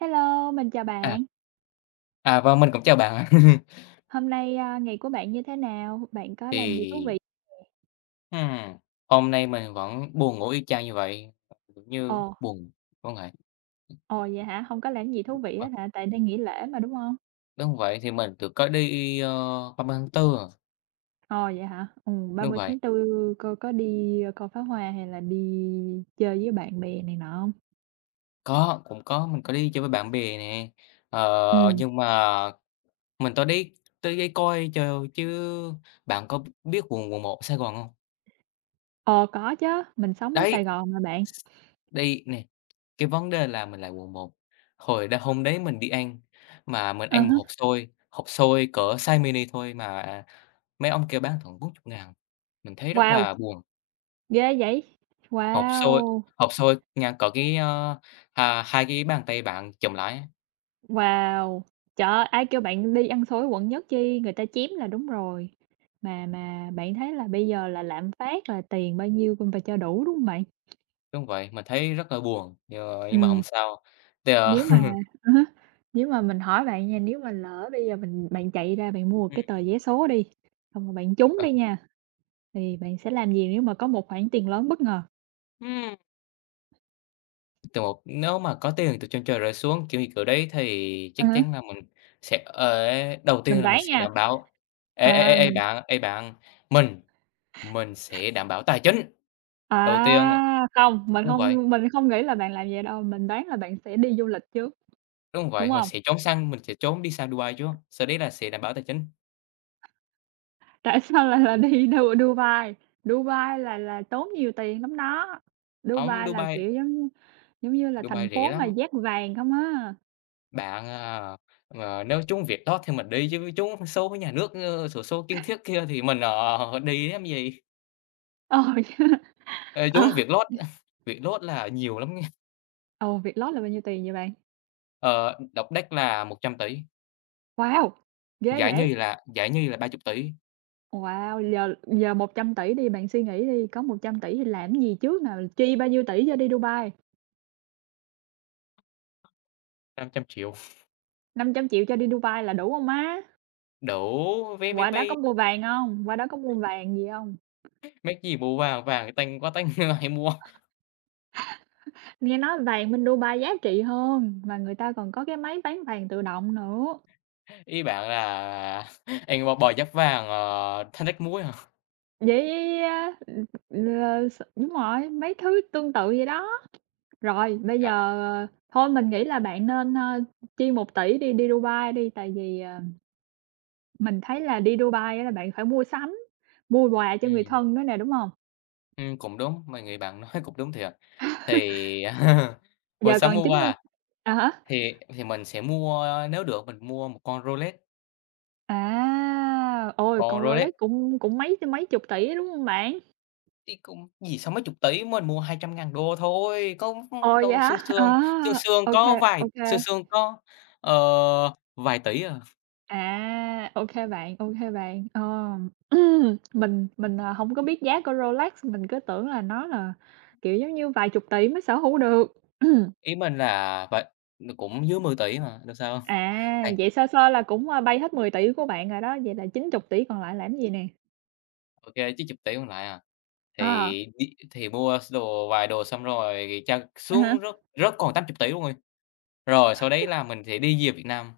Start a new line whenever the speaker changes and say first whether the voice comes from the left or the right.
right: Hello, mình chào
left: À.
right: bạn.
left: Vâng, mình cũng chào bạn ạ.
right: Hôm nay, ngày của bạn như thế nào? Bạn có làm gì thú
left: Thì,
right: vị?
left: ừm, Hôm nay mình vẫn buồn ngủ y chang như vậy, cũng như
right: Ồ,
left: buồn có ngày.
right: ồ, vậy hả? Không có làm gì thú vị hết hả? Tại đang nghỉ lễ mà, đúng không?
left: Đúng vậy, thì mình được có đi, 30 tháng 4 à.
right: Ồ, vậy hả? Ừ, ba
left: Đúng
right: mươi
left: vậy.
right: tháng tư cô có đi, coi pháo hoa hay là đi chơi với bạn bè này nọ không?
left: Có, cũng có, mình có đi chơi với bạn bè nè,
right: Ừm,
left: nhưng mà mình tới đi coi chừ chứ. Bạn có biết quận quận một Sài Gòn không?
right: ờ, có chứ. Mình sống ở Sài
left: Đấy,
right: Gòn mà bạn.
left: đây nè, cái vấn đề là mình lại quận một, hồi đ hôm đấy mình đi ăn, mà mình
right: À
left: ăn một
right: há.
left: hộp xôi cỡ size mini thôi, mà mấy ông kia bán tận 40 nghìn. Mình thấy rất
right: Wow,
left: là buồn.
right: ghê vậy!
left: Hộp xôi
right: Wow!
left: Hộp xôi ngang cỡ cái, hai cái bàn tay bạn chụm lại á.
right: Wow! Trời ơi, ai kêu bạn đi ăn xối quận nhất chi, người ta chém là đúng rồi. Mà bạn thấy là bây giờ là lạm phát là tiền bao nhiêu cũng phải cho đủ, đúng không bạn?
left: Đúng vậy, mình thấy rất là buồn, nhưng mà hổng
right: Ừm,
left: sao. Thì, ờ
right: nếu mà à nếu mà mình hỏi bạn nha, nếu mà lỡ bây giờ bạn chạy ra bạn mua cái tờ
left: ừm,
right: vé số đi, xong rồi bạn trúng
left: ờ.
right: đi nha, thì bạn sẽ làm gì nếu mà có một khoản tiền lớn bất ngờ?
left: Ừm. Từ một Nếu mà có tiền từ trên trời rơi xuống, kiểu như kiểu đấy, thì
right: À
left: chắc
right: há,
left: chắn là mình sẽ ở đầu tiên
right: mình
left: là mình
right: đoán
left: sẽ
right: nha,
left: đảm bảo. Ê, ê, ê,
right: à, mình
left: ê, bạn, mình mình sẽ đảm bảo tài chính. Đầu tiên
right: à, không, mình
left: Đúng vậy,
right: không mình không nghĩ là bạn làm vậy đâu, mình đoán là bạn sẽ đi du lịch trước,
left: đúng
right: đúng
left: vậy,
right: không?
left: mình sẽ trốn đi sang Dubai, chứ sau đấy là sẽ đảm bảo tài chính.
right: Tại sao lại là đi Dubai? Dubai là tốn nhiều tiền lắm đó.
left: Hông,
right: Dubai là,
left: Dubai
right: kiểu, giống như là
left: Dubai
right: thành
left: rẻ
right: phố mà
left: lắm,
right: dát vàng không á.
left: bạn à. Nếu trúng việc đó thì mình đi, chứ trúng số của nhà nước, xổ số kiến thiết kia thì mình, đi làm gì.
right: Ờ,
left: Ê, trúng
right: ờ,
left: Vietlott, lót việc lót là nhiều lắm.
right: ờ, Vietlott là bao nhiêu tiền vậy bạn?
left: Ờ, Độc đắc là 100 tỷ,
right: Wow, ghê vậy!
left: giải nhì là 30 tỷ.
right: Wow, giờ giờ một trăm tỷ đi, bạn suy nghĩ đi, có một trăm tỷ thì làm cái gì trước nào? Chi bao nhiêu tỷ cho đi Dubai?
left: 500 triệu
right: Năm trăm triệu cho đi Dubai là đủ không má?
left: đủ vé máy
right: Qua đó
left: bay.
right: có mua vàng không? Qua đó có mua vàng gì không?
left: Mấy cái gì mua vàng, vàng tanh quá tanh hay mua.
right: Nghe nói vàng bên Dubai giá trị hơn, mà người ta còn có cái máy bán vàng tự động nữa.
left: Ý bạn là ăn bò bò giáp vàng, thánh rách muối hả?
right: Vậy, là s đúng rồi, mấy thứ tương tự vậy đó. Rồi, bây giờ,
left: Dạ.
right: thôi mình nghĩ là bạn nên, chi một tỷ đi đi Dubai đi, tại vì, mình thấy là đi Dubai á là bạn phải mua sắm, mua quà cho người
left: ừm,
right: thân nữa nè, đúng không?
left: Cũng đúng, người bạn nói cũng đúng thiệt. Thì hồi
right: Giờ còn 90
left: Samoa
right: à hả
left: thì mình sẽ mua nếu được mình mua một con Rolex.
right: à, ôi,
left: Còn
right: còn
left: Rolex
right: Rolex cũng cũng mấy mấy chục tỷ, đúng không bạn?
left: Thì cũng gì 60 mấy chục tỷ, mình mua 200 nghìn đô thôi, có
right: Ồ, vậy
left: đâu. Xương
right: hả?
left: xương
right: À,
left: xương xương
right: ok
left: có vài
right: kê,
left: xương xương có, ờ, vài tỷ à.
right: À, ô kê bạn, ô kê bạn. Ờ, mình hông có biết giá của Rolex, mình cứ tưởng là nó là, kiểu, giống như vài chục tỷ mới sở hữu được.
left: Ý mình là vậy Nó cũng dưới 10 tỷ mà, đâu sao.
right: À,
left: Đây,
right: vậy sơ sơ là cũng, bay hết mười tỷ của bạn rồi đó, vậy là chín chục tỷ còn lại làm gì nè?
left: ô kê, chứ chục tỷ còn lại à. Thì
right: Ờ,
left: đi thì mua s đồ vài đồ xong, rồi trao
right: à há,
left: xuống rớt rớt còn 80 tỷ luôn rồi. Rồi sau đấy là mình sẽ đi về Việt Nam.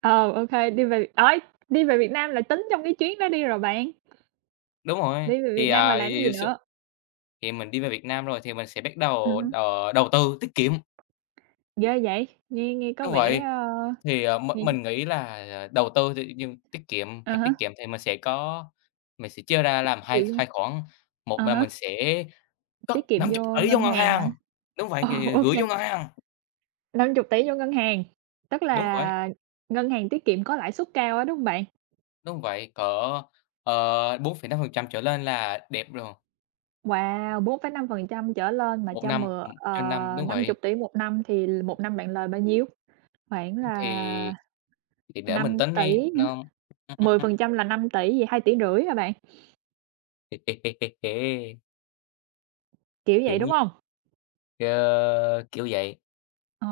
right: ờ, ô đi về ơi, đi về Việt Nam là tính trong cái chuyến đó đi rồi bạn,
left: Đúng rồi.
right: đi về
left: thì,
right: Việt Nam rồi
left: à,
right: làm gì
left: thì s
right: nữa?
left: thì mình đi về Việt Nam, rồi thì mình sẽ bắt đầu,
right: Ừm,
left: đầu tư tiết kiệm.
right: ghê vậy, nghe nghe có
left: Đúng
right: vẻ,
left: vậy.
right: ơ,
left: Thì, ờ, m
right: nghe
left: Mình nghĩ là, đầu tư thì nhưng tiết kiệm
right: ờ
left: hoặc tiết
right: hả,
left: kiệm thì mình sẽ chia ra làm
right: kỳ
left: hai
right: ghê,
left: hai khoản.
right: à
left: Một là
right: há.
left: mình sẽ cất
right: Tiết kiệm
left: năm chục
right: vô
left: tỷ 000
right: ngân
left: vô ngân
right: hàng hả?
left: hàng. Đúng vậy,
right: Ồ,
left: thì
right: ô
left: gửi
right: kê,
left: vô ngân hàng.
right: 50 000 000 vô ngân hàng, tức
left: Đúng vậy,
right: là ngân hàng tiết kiệm có lãi suất cao á, đúng hông bạn?
left: đúng vậy, cỡ, ờ, 4,5% trở lên là đẹp rồi.
right: Wow, bốn phẩy năm phần trăm trở lên mà
left: Một
right: cho
left: năm,
right: mừa ờ,
left: trên năm, đúng vậy.
right: 50.000.000.000 năm thì l 1 năm bạn lời bao nhiêu? Khoảng là
left: Thì thì để mình
right: năm
left: tính đi,
right: tỷ, 000 000 hả?
left: nó ừm, ừm,
right: 10% là năm tỷ 000 000 vậy 2 500 000 hả bạn? Kiểu
left: kiểu
right: vậy, đúng
left: như,
right: hông?
left: ờ, kiểu vậy.
right: Ờ,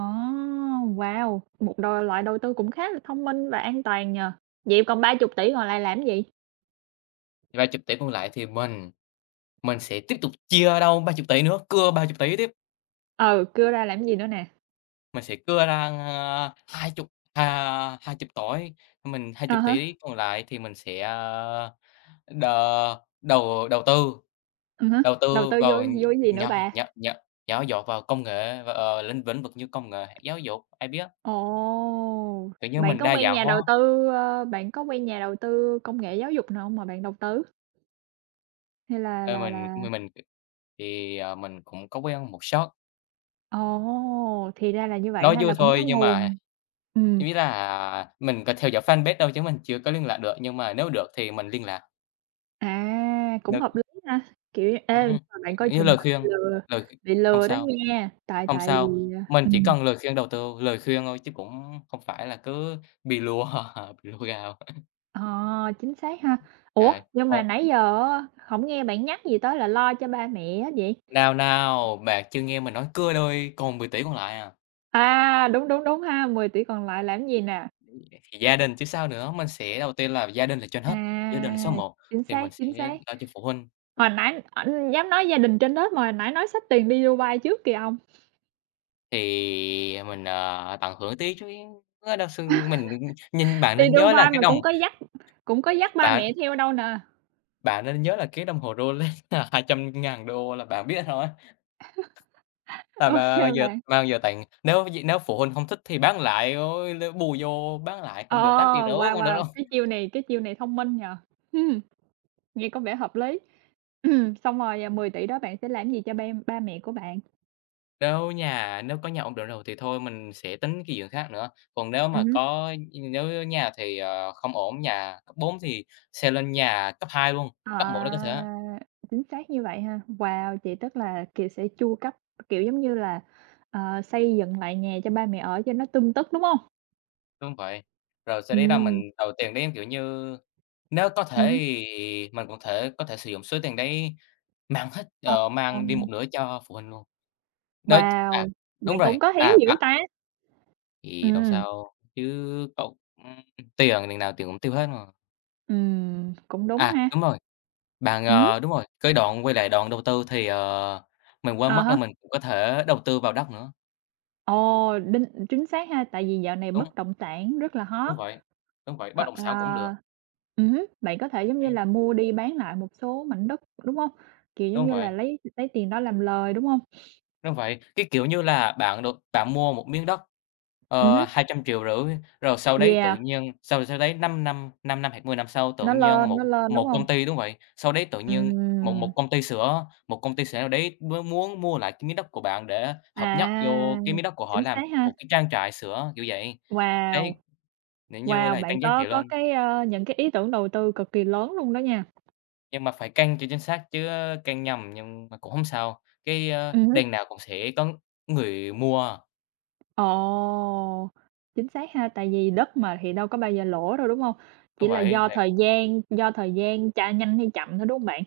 right: wow, một đ loại đầu tư cũng khá là thông minh và an toàn nhỉ? Vậy còn ba chục tỷ còn lại làm gì?
left: Và chục tỷ còn lại thì mình sẽ tiếp tục chia đâu 30 tỷ nữa, cưa 30 tỷ tiếp.
right: Ừ, cưa ra làm gì nữa nè?
left: Mình sẽ cưa ra, 20, à, hai
right: À
left: chục
right: há.
left: tỷ còn lại thì mình sẽ, a, đờ đầu
right: Hứm,
left: đầu
right: đầu
left: tư
right: tư vô
left: vào nh
right: vô cái gì nữa
left: nhỏ
right: bà?
left: nhỏ nhỏ nhỏ giọt vào công nghệ và, lĩnh lĩnh vực như công nghệ, giáo dục, ai biết.
right: Ồ!
left: Kiểu như, mình đa dạng hóa.
right: Bạn có quen nhà đầu tư công nghệ giáo dục nào hông mà bạn đầu tư? Hay là
left: ờ,
right: là
left: mình
right: là
left: mình mình mình cũng có quen một số.
right: ồ, thì ra là như vậy
left: Nói
right: ha,
left: vui
right: là cũng có
left: thôi nhưng mà
right: nguồn. Ừm,
left: ý là mình có theo dõi fanpage, đâu chứ mình chưa có liên lạc được, nhưng mà nếu được thì mình liên lạc.
right: à, cũng
left: Được.
right: hợp lý ha, kiểu ê, nhưng
left: ừm,
right: mà bạn
left: Kiểu
right: coi
left: như
right: chừng
left: lời
right: là
left: khuyên, lời khuyên
right: bị
left: không
right: lừa đó
left: sao,
right: nha, tại
left: không
right: tại
left: sao,
right: vì,
left: mình chỉ cần lời khuyên đầu tư, lời khuyên thôi, chứ cũng không phải là cứ bị lùa, bị lùa gạo.
right: ờ, chính xác ha. Ủa,
left: Trời,
right: nhưng mà
left: còn
right: nãy giờ á hổng nghe bạn nhắc gì tới là lo cho ba mẹ á vậy?
left: nào, bạn chưa nghe mình nói cưa đôi còn 10 tỷ còn lại à.
right: À, đúng ha, 10 tỷ còn lại làm gì nè?
left: Thì gia đình chứ sao nữa, mình sẽ đầu tiên là gia đình là trên
right: À,
left: hết, gia đình là số một. Thì mình sẽ
right: chính xác.
left: lo cho phụ huynh.
right: Hồi nãy ảnh dám nói gia đình trên lớp mà hồi nãy nói xách tiền đi Dubai trước kìa ông,
left: Thì mình, tận hưởng tí chứ. Ơ, đâu s mình nhìn bạn
right: đi
left: nên nhớ là
right: Dubai
left: cái
right: mà
left: đồng
right: cũng có dắt ba
left: bạn
right: mẹ theo đâu nè.
left: Bạn nên nhớ là cái đồng hồ Rolex là 200 nghìn đô là bạn biết rồi. Là
right: Ô
left: mà
right: kê
left: giờ
right: bạn.
left: mà Giờ tặng, nếu phụ huynh không thích thì bán lại, ôi, l bù vô bán lại
right: Ờ,
left: cũng được tám 500 000
right: wow,
left: cũng được
right: wow,
left: đâu.
right: cái chiêu này thông minh nhỉ? Ừm, nghe có vẻ hợp lý. Xong rồi, à, 10 000 đó bạn sẽ làm gì cho ba ba mẹ của bạn?
left: Nếu có nhà ổn định rồi thì thôi mình sẽ tính cái chuyện khác nữa, còn nếu mà
right: Ừm.
left: có nếu nhà thì, không ổn, nhà cấp 4 thì sẽ lên nhà cấp 2 luôn, cấp một nếu có thể.
right: À, chính xác như vậy ha. Wow, chị tức là, kiểu, sẽ chu cấp, kiểu, giống như là, xây dựng lại nhà cho ba mẹ ở cho nó tươm tất, đúng không?
left: Đúng vậy. Rồi sau đấy là
right: Ừm,
left: mình đầu tiền đến, kiểu như, nếu có thể
right: hứm.
left: thì mình cũng thể có thể sử dụng số tiền đấy.
right: Ờ,
left: Mang đi một
right: ờm,
left: nửa cho phụ huynh luôn. Nói À,
right: wow,
left: đúng
right: bạn
left: rồi,
right: cũng có hiếu
left: à, đó,
right: dữ ta.
left: thì đâu
right: Ừm,
left: sao chứ. Cậu ừm, Tiền đằng nào tiền cũng tiêu hết mà.
right: cũng đúng
left: À,
right: ha.
left: đúng rồi, bạn,
right: Hứm,
left: đúng rồi, cái đoạn quay lại đoạn đầu tư thì, mình quên mất là
right: à
left: mình cũng có thể đầu tư vào đất nữa.
right: ồ, đinh, chính xác ha, tại vì dạo này
left: Đúng,
right: bất động sản rất là
left: đúng
right: hot,
left: vậy, đúng vậy, bất
right: hoặc
left: động sản cũng được.
right: là ừm, bạn có thể, giống như
left: Ừm,
right: là, mua đi bán lại một số mảnh đất, đúng không? Kiểu, giống
left: đúng
right: như là,
left: vậy.
right: lấy tiền đó làm lời, đúng không?
left: Đúng vậy, cái, kiểu như là, bạn mua một miếng đất,
right: Ừm.
left: 250 triệu, rồi sau đấy tự
right: Yeah,
left: nhiên sau sau đấy 5 năm hoặc 10 năm sau, tự nhiên một
right: nó lên, đúng
left: một
right: hông?
left: công ty đúng vậy, sau đấy tự nhiên một một
right: Ừm,
left: công ty sữa, nào đấy mới muốn mua lại cái miếng đất của bạn để hợp nhất
right: à,
left: vô cái miếng đất của họ
right: chính
left: làm
right: xác ha.
left: một cái trang trại sữa, kiểu vậy.
right: Wow,
left: Đấy, nếu như
right: wow,
left: là
right: bạn
left: tăng giá trị
right: có
left: lên.
right: cái, những cái ý tưởng đầu tư cực kỳ lớn luôn đó nha.
left: Nhưng mà phải căn cho chính xác chứ, căn nhầm nhưng mà cũng không sao, cái,
right: Hứm.
left: đằng nào cũng sẽ có người mua.
right: Ồ, chính xác ha, tại vì đất mà thì đâu có bao giờ lỗ đâu, đúng hông?
left: Đúng
right: Chỉ là
left: vậy.
right: do thời gian tra nhanh hay chậm thôi, đúng hông bạn?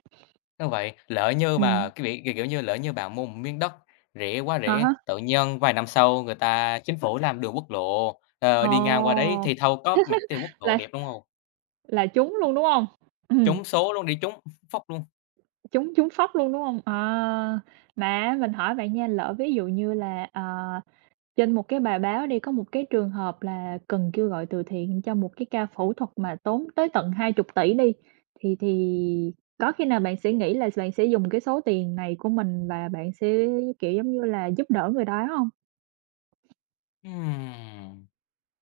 left: Đúng vậy, lỡ như mà
right: Ừm.
left: cái vị kiểu, kiểu như, lỡ như bạn mua một miếng đất rẻ quá
right: À
left: rẻ,
right: há,
left: tự nhiên vài năm sau, người ta chính phủ làm đường quốc lộ, đi ngang qua đấy
right: ồ,
left: thì thâu có mặt tiền quốc lộ
right: là
left: đẹp, đúng không?
right: là trúng luôn, đúng hông? Ừm,
left: Trúng số luôn, đi trúng phóc luôn.
right: trúng trúng phóc luôn, đúng hông? À, mà á mình hỏi bạn nha, lỡ ví dụ như là, ờ, trên một cái bài báo đi, có một cái trường hợp là cần kêu gọi từ thiện cho một cái ca phẫu thuật mà tốn tới tận hai chục tỷ đi, thì có khi nào bạn sẽ nghĩ là bạn sẽ dùng cái số tiền này của mình và bạn sẽ, kiểu, giống như là, giúp đỡ người đó hông?
left: Ừm.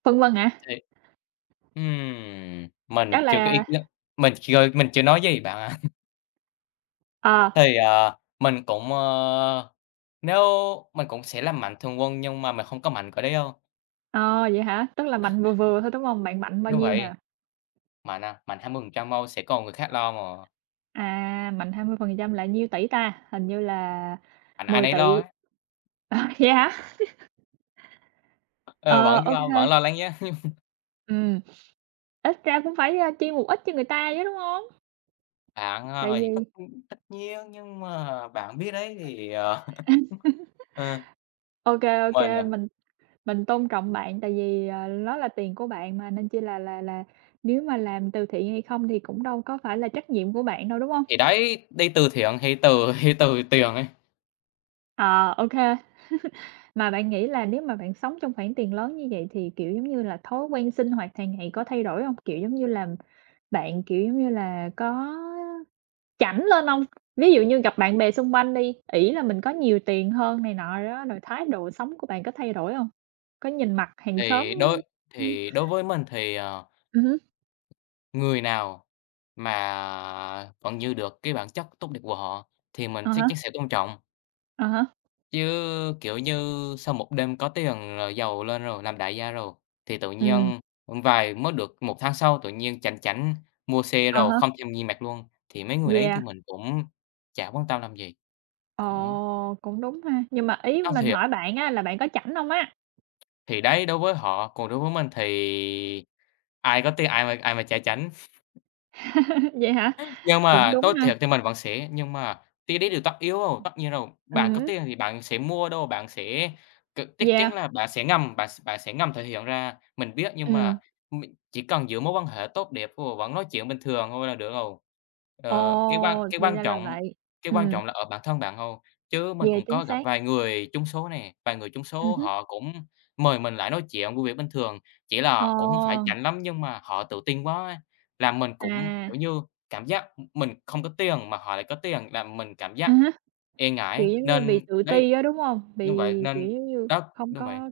right: Phân vân hả?
left: thì Mình
right: Chắc
left: chưa có
right: là
left: ý kiến, mình chưa nói gì bạn ạ.
right: ờ,
left: Mình cũng, ờ, nếu mình cũng sẽ làm mạnh thường quân, nhưng mà mình không có mạnh cỡ đấy đâu.
right: ờ, vậy hả? Tức là mạnh vừa vừa thôi, đúng hông? Bạn mạnh bao
left: Đúng
right: nhiêu
left: vậy,
right: nè?
left: mạnh 20% thôi, sẽ còn người khác lo mà,
right: À, mạnh 20% là nhiêu tỷ ta? Hình như là
left: mạnh ai
right: 10
left: nấy lo
right: tỷ?
left: á.
right: À, vậy hả?
left: Ờ,
right: Ờ, ô kê.
left: vẫn lo lắng giá
right: Ừm. Ít ra cũng phải, chia một ít cho người ta chứ, đúng hông?
left: bạn,
right: Tại
left: thì tất
right: vì
left: tất nhiên, nhưng mà bạn biết đấy thì, ờ,
right: ô
left: mình,
right: kê,
left: à,
right: mình tôn trọng bạn tại vì, nó là tiền của bạn mà, nên chi là nếu mà làm từ thiện hay không thì cũng đâu có phải là trách nhiệm của bạn đâu, đúng hông?
left: thì đấy, đi từ thiện thì từ từ tiền ấy.
right: Ờ, ô kê, mà bạn nghĩ là nếu mà bạn sống trong khoản tiền lớn như vậy thì, kiểu, giống như là, thói quen sinh hoạt hàng ngày có thay đổi hông? Kiểu, giống như là, bạn, kiểu, giống như là, có chảnh lên không? Ví dụ như gặp bạn bè xung quanh đi, ỷ là mình có nhiều tiền hơn này nọ đó, rồi thái độ sống của bạn có thay đổi hông? Có nhìn mặt hàng xóm
left: thì đối
right: ưm,
left: thì đối với mình thì,
right: hứm,
left: người nào mà vẫn như được cái bản chất tốt đẹp của họ thì mình
right: à
left: chắc
right: há,
left: chắn sẽ tôn trọng.
right: à há,
left: Chứ, kiểu như, sau một đêm có tiền rồi, giàu lên rồi, làm đại gia rồi, thì tự
right: ừm,
left: nhiên mới được một tháng sau, tự nhiên chảnh chảnh mua xe
right: à
left: rồi
right: há,
left: không thèm nhìn mặt luôn, thì mấy người đấy thì
right: yeah,
left: mình cũng chả quan tâm làm gì. Cũng
right: ồ, cũng đúng ha. Nhưng mà ý
left: nói
right: mình
left: thiệt,
right: hỏi bạn á là bạn có chảnh hông á?
left: thì đấy, đối với họ, còn đối với mình thì ai có tiền, ai mà chả chảnh.
right: Vậy hả?
left: Nhưng
right: Cũng
left: mà
right: đúng
left: tốt
right: ha,
left: thiệt thì mình vẫn sẽ nhưng mà Tí đấy điều tất yếu rồi, tất nhiên rồi, bạn có
right: hứm,
left: tiền thì bạn sẽ mua đâu, bạn sẽ c chắc chắn
right: yeah,
left: là bạn sẽ ngầm thể hiện ra, mình biết, nhưng mà
right: ừm,
left: mình chỉ cần giữ mối quan hệ tốt đẹp rồi vẫn nói chuyện bình thường thôi là được rồi.
right: ồ,
left: Cái
right: thì
left: quan
right: ra là
left: trọng
right: vậy, ừm,
left: là ở bản thân bạn thôi, chứ mình
right: yeah,
left: cũng
right: chính
left: có gặp
right: xác,
left: vài người trúng số nè, vài người trúng số
right: hứm,
left: họ cũng mời mình lại nói chuyện vui vẻ bình thường, chỉ
right: ồ,
left: là cũng hông phải rảnh lắm, nhưng mà họ tự tin quá á, làm mình cũng,
right: à,
left: kiểu như. Cảm giác mình không có tiền mà họ lại có tiền làm mình cảm giác
right: à há.
left: e
right: Kiểu,
left: ngại,
right: giống như, bị
left: nên
right: tự
left: đấy.
right: ti á, đúng hông? Bị,
left: Đúng vậy,
right: kiểu,
left: nên
right: giống như,
left: đó.
right: không
left: Đúng vậy,
right: có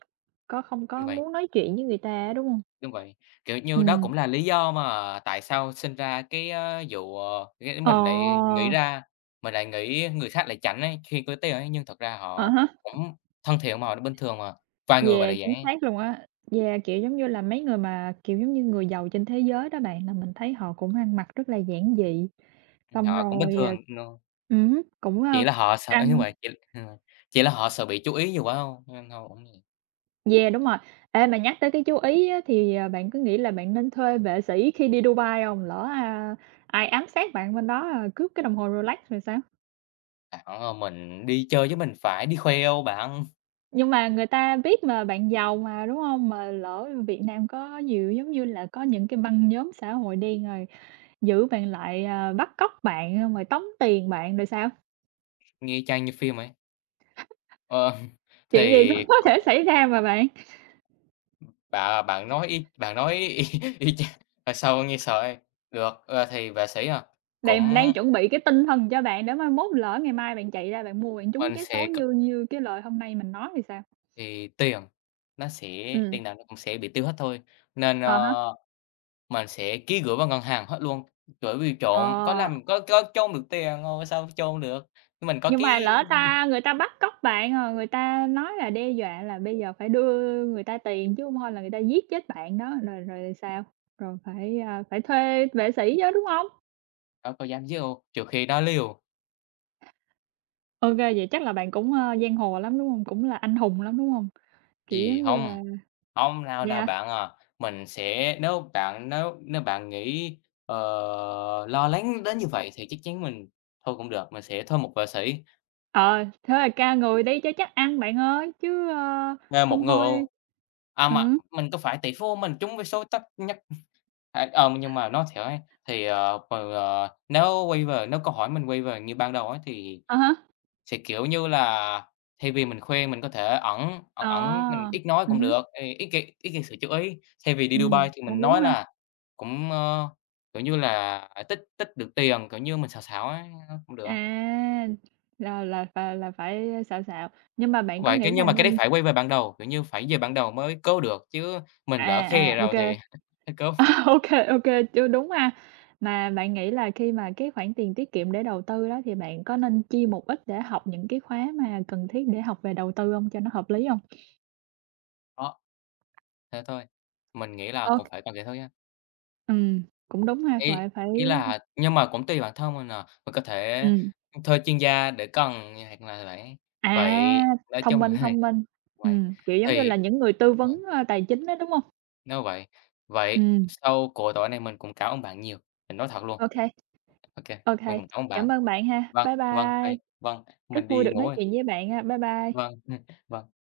right: có không
left: đúng
right: có
left: vậy,
right: muốn nói chuyện với người ta á, đúng hông?
left: đúng vậy. Kiểu như, đó
right: Ừm.
left: cũng là lý do mà tại sao sinh ra cái, vụ, cái
right: Ờ,
left: mình lại nghĩ ra mình lại nghĩ người khác lại chảnh ấy, khi có tiền ấy, nhưng thật ra
right: à
left: họ
right: há,
left: cũng thân thiện mà, họ bình thường mà, vài người mà
right: yeah,
left: là vậy,
right: chính xác luôn á. Yeah, kiểu, giống như là, mấy người mà, kiểu, giống như, người giàu trên thế giới đó bạn, là mình thấy họ cũng ăn mặc rất là giản dị, xong
left: họ cũng bình
right: rồi, ờ
left: thường. No.
right: hứm, cũng,
left: chỉ
right: ơ,
left: là họ sợ như
right: ăn
left: vậy, chỉ ừm, chỉ là họ sợ bị chú ý nhiều quá thôi, nên họ cũng.
right: yeah, đúng rồi. Ê, mà nhắc tới cái chú Ý á, thì, bạn có nghĩ là bạn nên thuê vệ sĩ khi đi Dubai hông? Lỡ, ai ám sát bạn bên đó, à, cướp cái đồng hồ Rolex rồi sao?
left: Bạn ơi, mình đi chơi chứ mình phải đi khoe đâu bạn.
right: Nhưng mà người ta biết mà, bạn giàu mà, đúng không? Mà lỡ Việt Nam có nhiều giống như là có những cái băng nhóm xã hội đen rồi giữ bạn lại, à, bắt cóc bạn, xong rồi tống tiền bạn rồi sao?
left: Nghe chang như phim ấy. Ờ,
right: Chuyện gì
left: thì
right: cũng có
left: c
right: thể xảy ra mà bạn,
left: bạn bạn nói y, y chang mà sao nghe sợ vậy. Được, thì vệ sĩ à.
right: đàn đang
left: Cũng
right: chuẩn bị cái tinh thần cho bạn để mai mốt lỡ ngày mai bạn chạy ra bạn mua bạn trúng
left: mình
right: trá
left: sẽ
right: số
left: c
right: như như cái lời hôm nay mình nói thì sao?
left: thì tiền nó sẽ
right: Ừ,
left: Tiền nào nó cũng sẽ bị tiêu hết thôi, nên,
right: à há,
left: mình sẽ ký gửi vào ngân hàng hết luôn, bởi vì trộm có
right: ờ.
left: làm có chôn được tiền không, sao chôn được. Nhưng mình có
right: Nhưng mà
left: cái,
right: lỡ ta người ta bắt cóc bạn, rồi người ta nói là đe dọa là bây giờ phải đưa người ta tiền chứ không thôi là người ta giết chết bạn đó, rồi rồi sao? Rồi phải, phải thuê vệ sĩ chứ, đúng hông?
left: đâu có dám chứ đâu, trừ khi nó liều.
right: OK, vậy chắc là bạn cũng, giang hồ lắm, đúng hông? Cũng là anh hùng lắm, đúng hông? Kiểu,
left: Gì
right: giống như
left: không
right: là
left: Hông, nào nào
right: yeah,
left: bạn à. Mình sẽ nếu bạn nếu Nếu bạn nghĩ, lo lắng đến như vậy thì chắc chắn thôi cũng được, mình sẽ thuê một họa sĩ,
right: ờ, thế là ca người đi cho chắc ăn bạn ơi, chứ, ơ,
left: thuê một
right: hông
left: người
right: thôi
left: ô à, mà
right: ừm,
left: mình có phải tỷ phú, mình trúng với số tất nhất. À, nhưng mà nói thiệt ấy, thì, ờ, ừ, ờ, nếu câu hỏi mình quay về như ban đầu ấy thì.
right: à há,
left: Thì, kiểu như là, thay vì mình khuyên, mình có thể ẩn ẩn
right: ờ,
left: ẩn, mình ít nói cũng
right: hứm,
left: được, thì ít gây sự chú ý. Thay vì đi Dubai thì mình
right: cũng đúng
left: nói
right: ha.
left: là cũng, kiểu như là, à, tích tích được tiền, kiểu như, mình xào xạo ấy, cũng được.
right: À, là phải, xào nhưng mà bạn có
left: Vậy cái
right: nghĩ
left: Nhưng
right: là
left: mà cái đấy
right: nên
left: phải quay về ban đầu, kiểu như, phải về ban đầu mới cứu được, chứ mình lỡ
right: à,
left: khi
right: à, ô
left: rồi
right: kê,
left: thì hết cứu.
right: À, ô kê, chưa đúng ha. Mà bạn nghĩ là khi mà cái khoản tiền tiết kiệm để đầu tư đó thì bạn có nên chia một ít để học những cái khóa mà cần thiết để học về đầu tư hông cho nó hợp lý hông?
left: Đó, thế thôi, mình nghĩ là
right: Ô
left: cũng
right: kê,
left: phải cần vậy thôi á.
right: ừm, cũng đúng ha,
left: Ý
right: phải phải
left: Ý là, nhưng mà cũng tùy bản thân mình à, mình có thể
right: ừm,
left: thuê chuyên gia để cần, hoặc là vậy.
right: à,
left: Nói chung là
right: thông minh,
left: vậy
right: kiểu, giống như
left: thì
right: là những người tư
left: đúng rồi,
right: vấn, tài chính á, đúng hông?
left: nếu vậy vậy
right: Ừm,
left: sau cuộc tối này mình cũng cảm ơn bạn nhiều, mình nói thật luôn.
right: ô kê,
left: Ok,
right: ô
left: mình
right: kê,
left: cũng cảm ơn bạn.
right: cảm ơn bạn ha.
left: Vâng,
right: Bye
left: vâng, thầy
right: bye.
left: vâng, mình
right: Rất vui
left: đi
right: được
left: ngủ
right: nói
left: đây.
right: chuyện với bạn ha. Bye bye.
left: Vâng, vâng.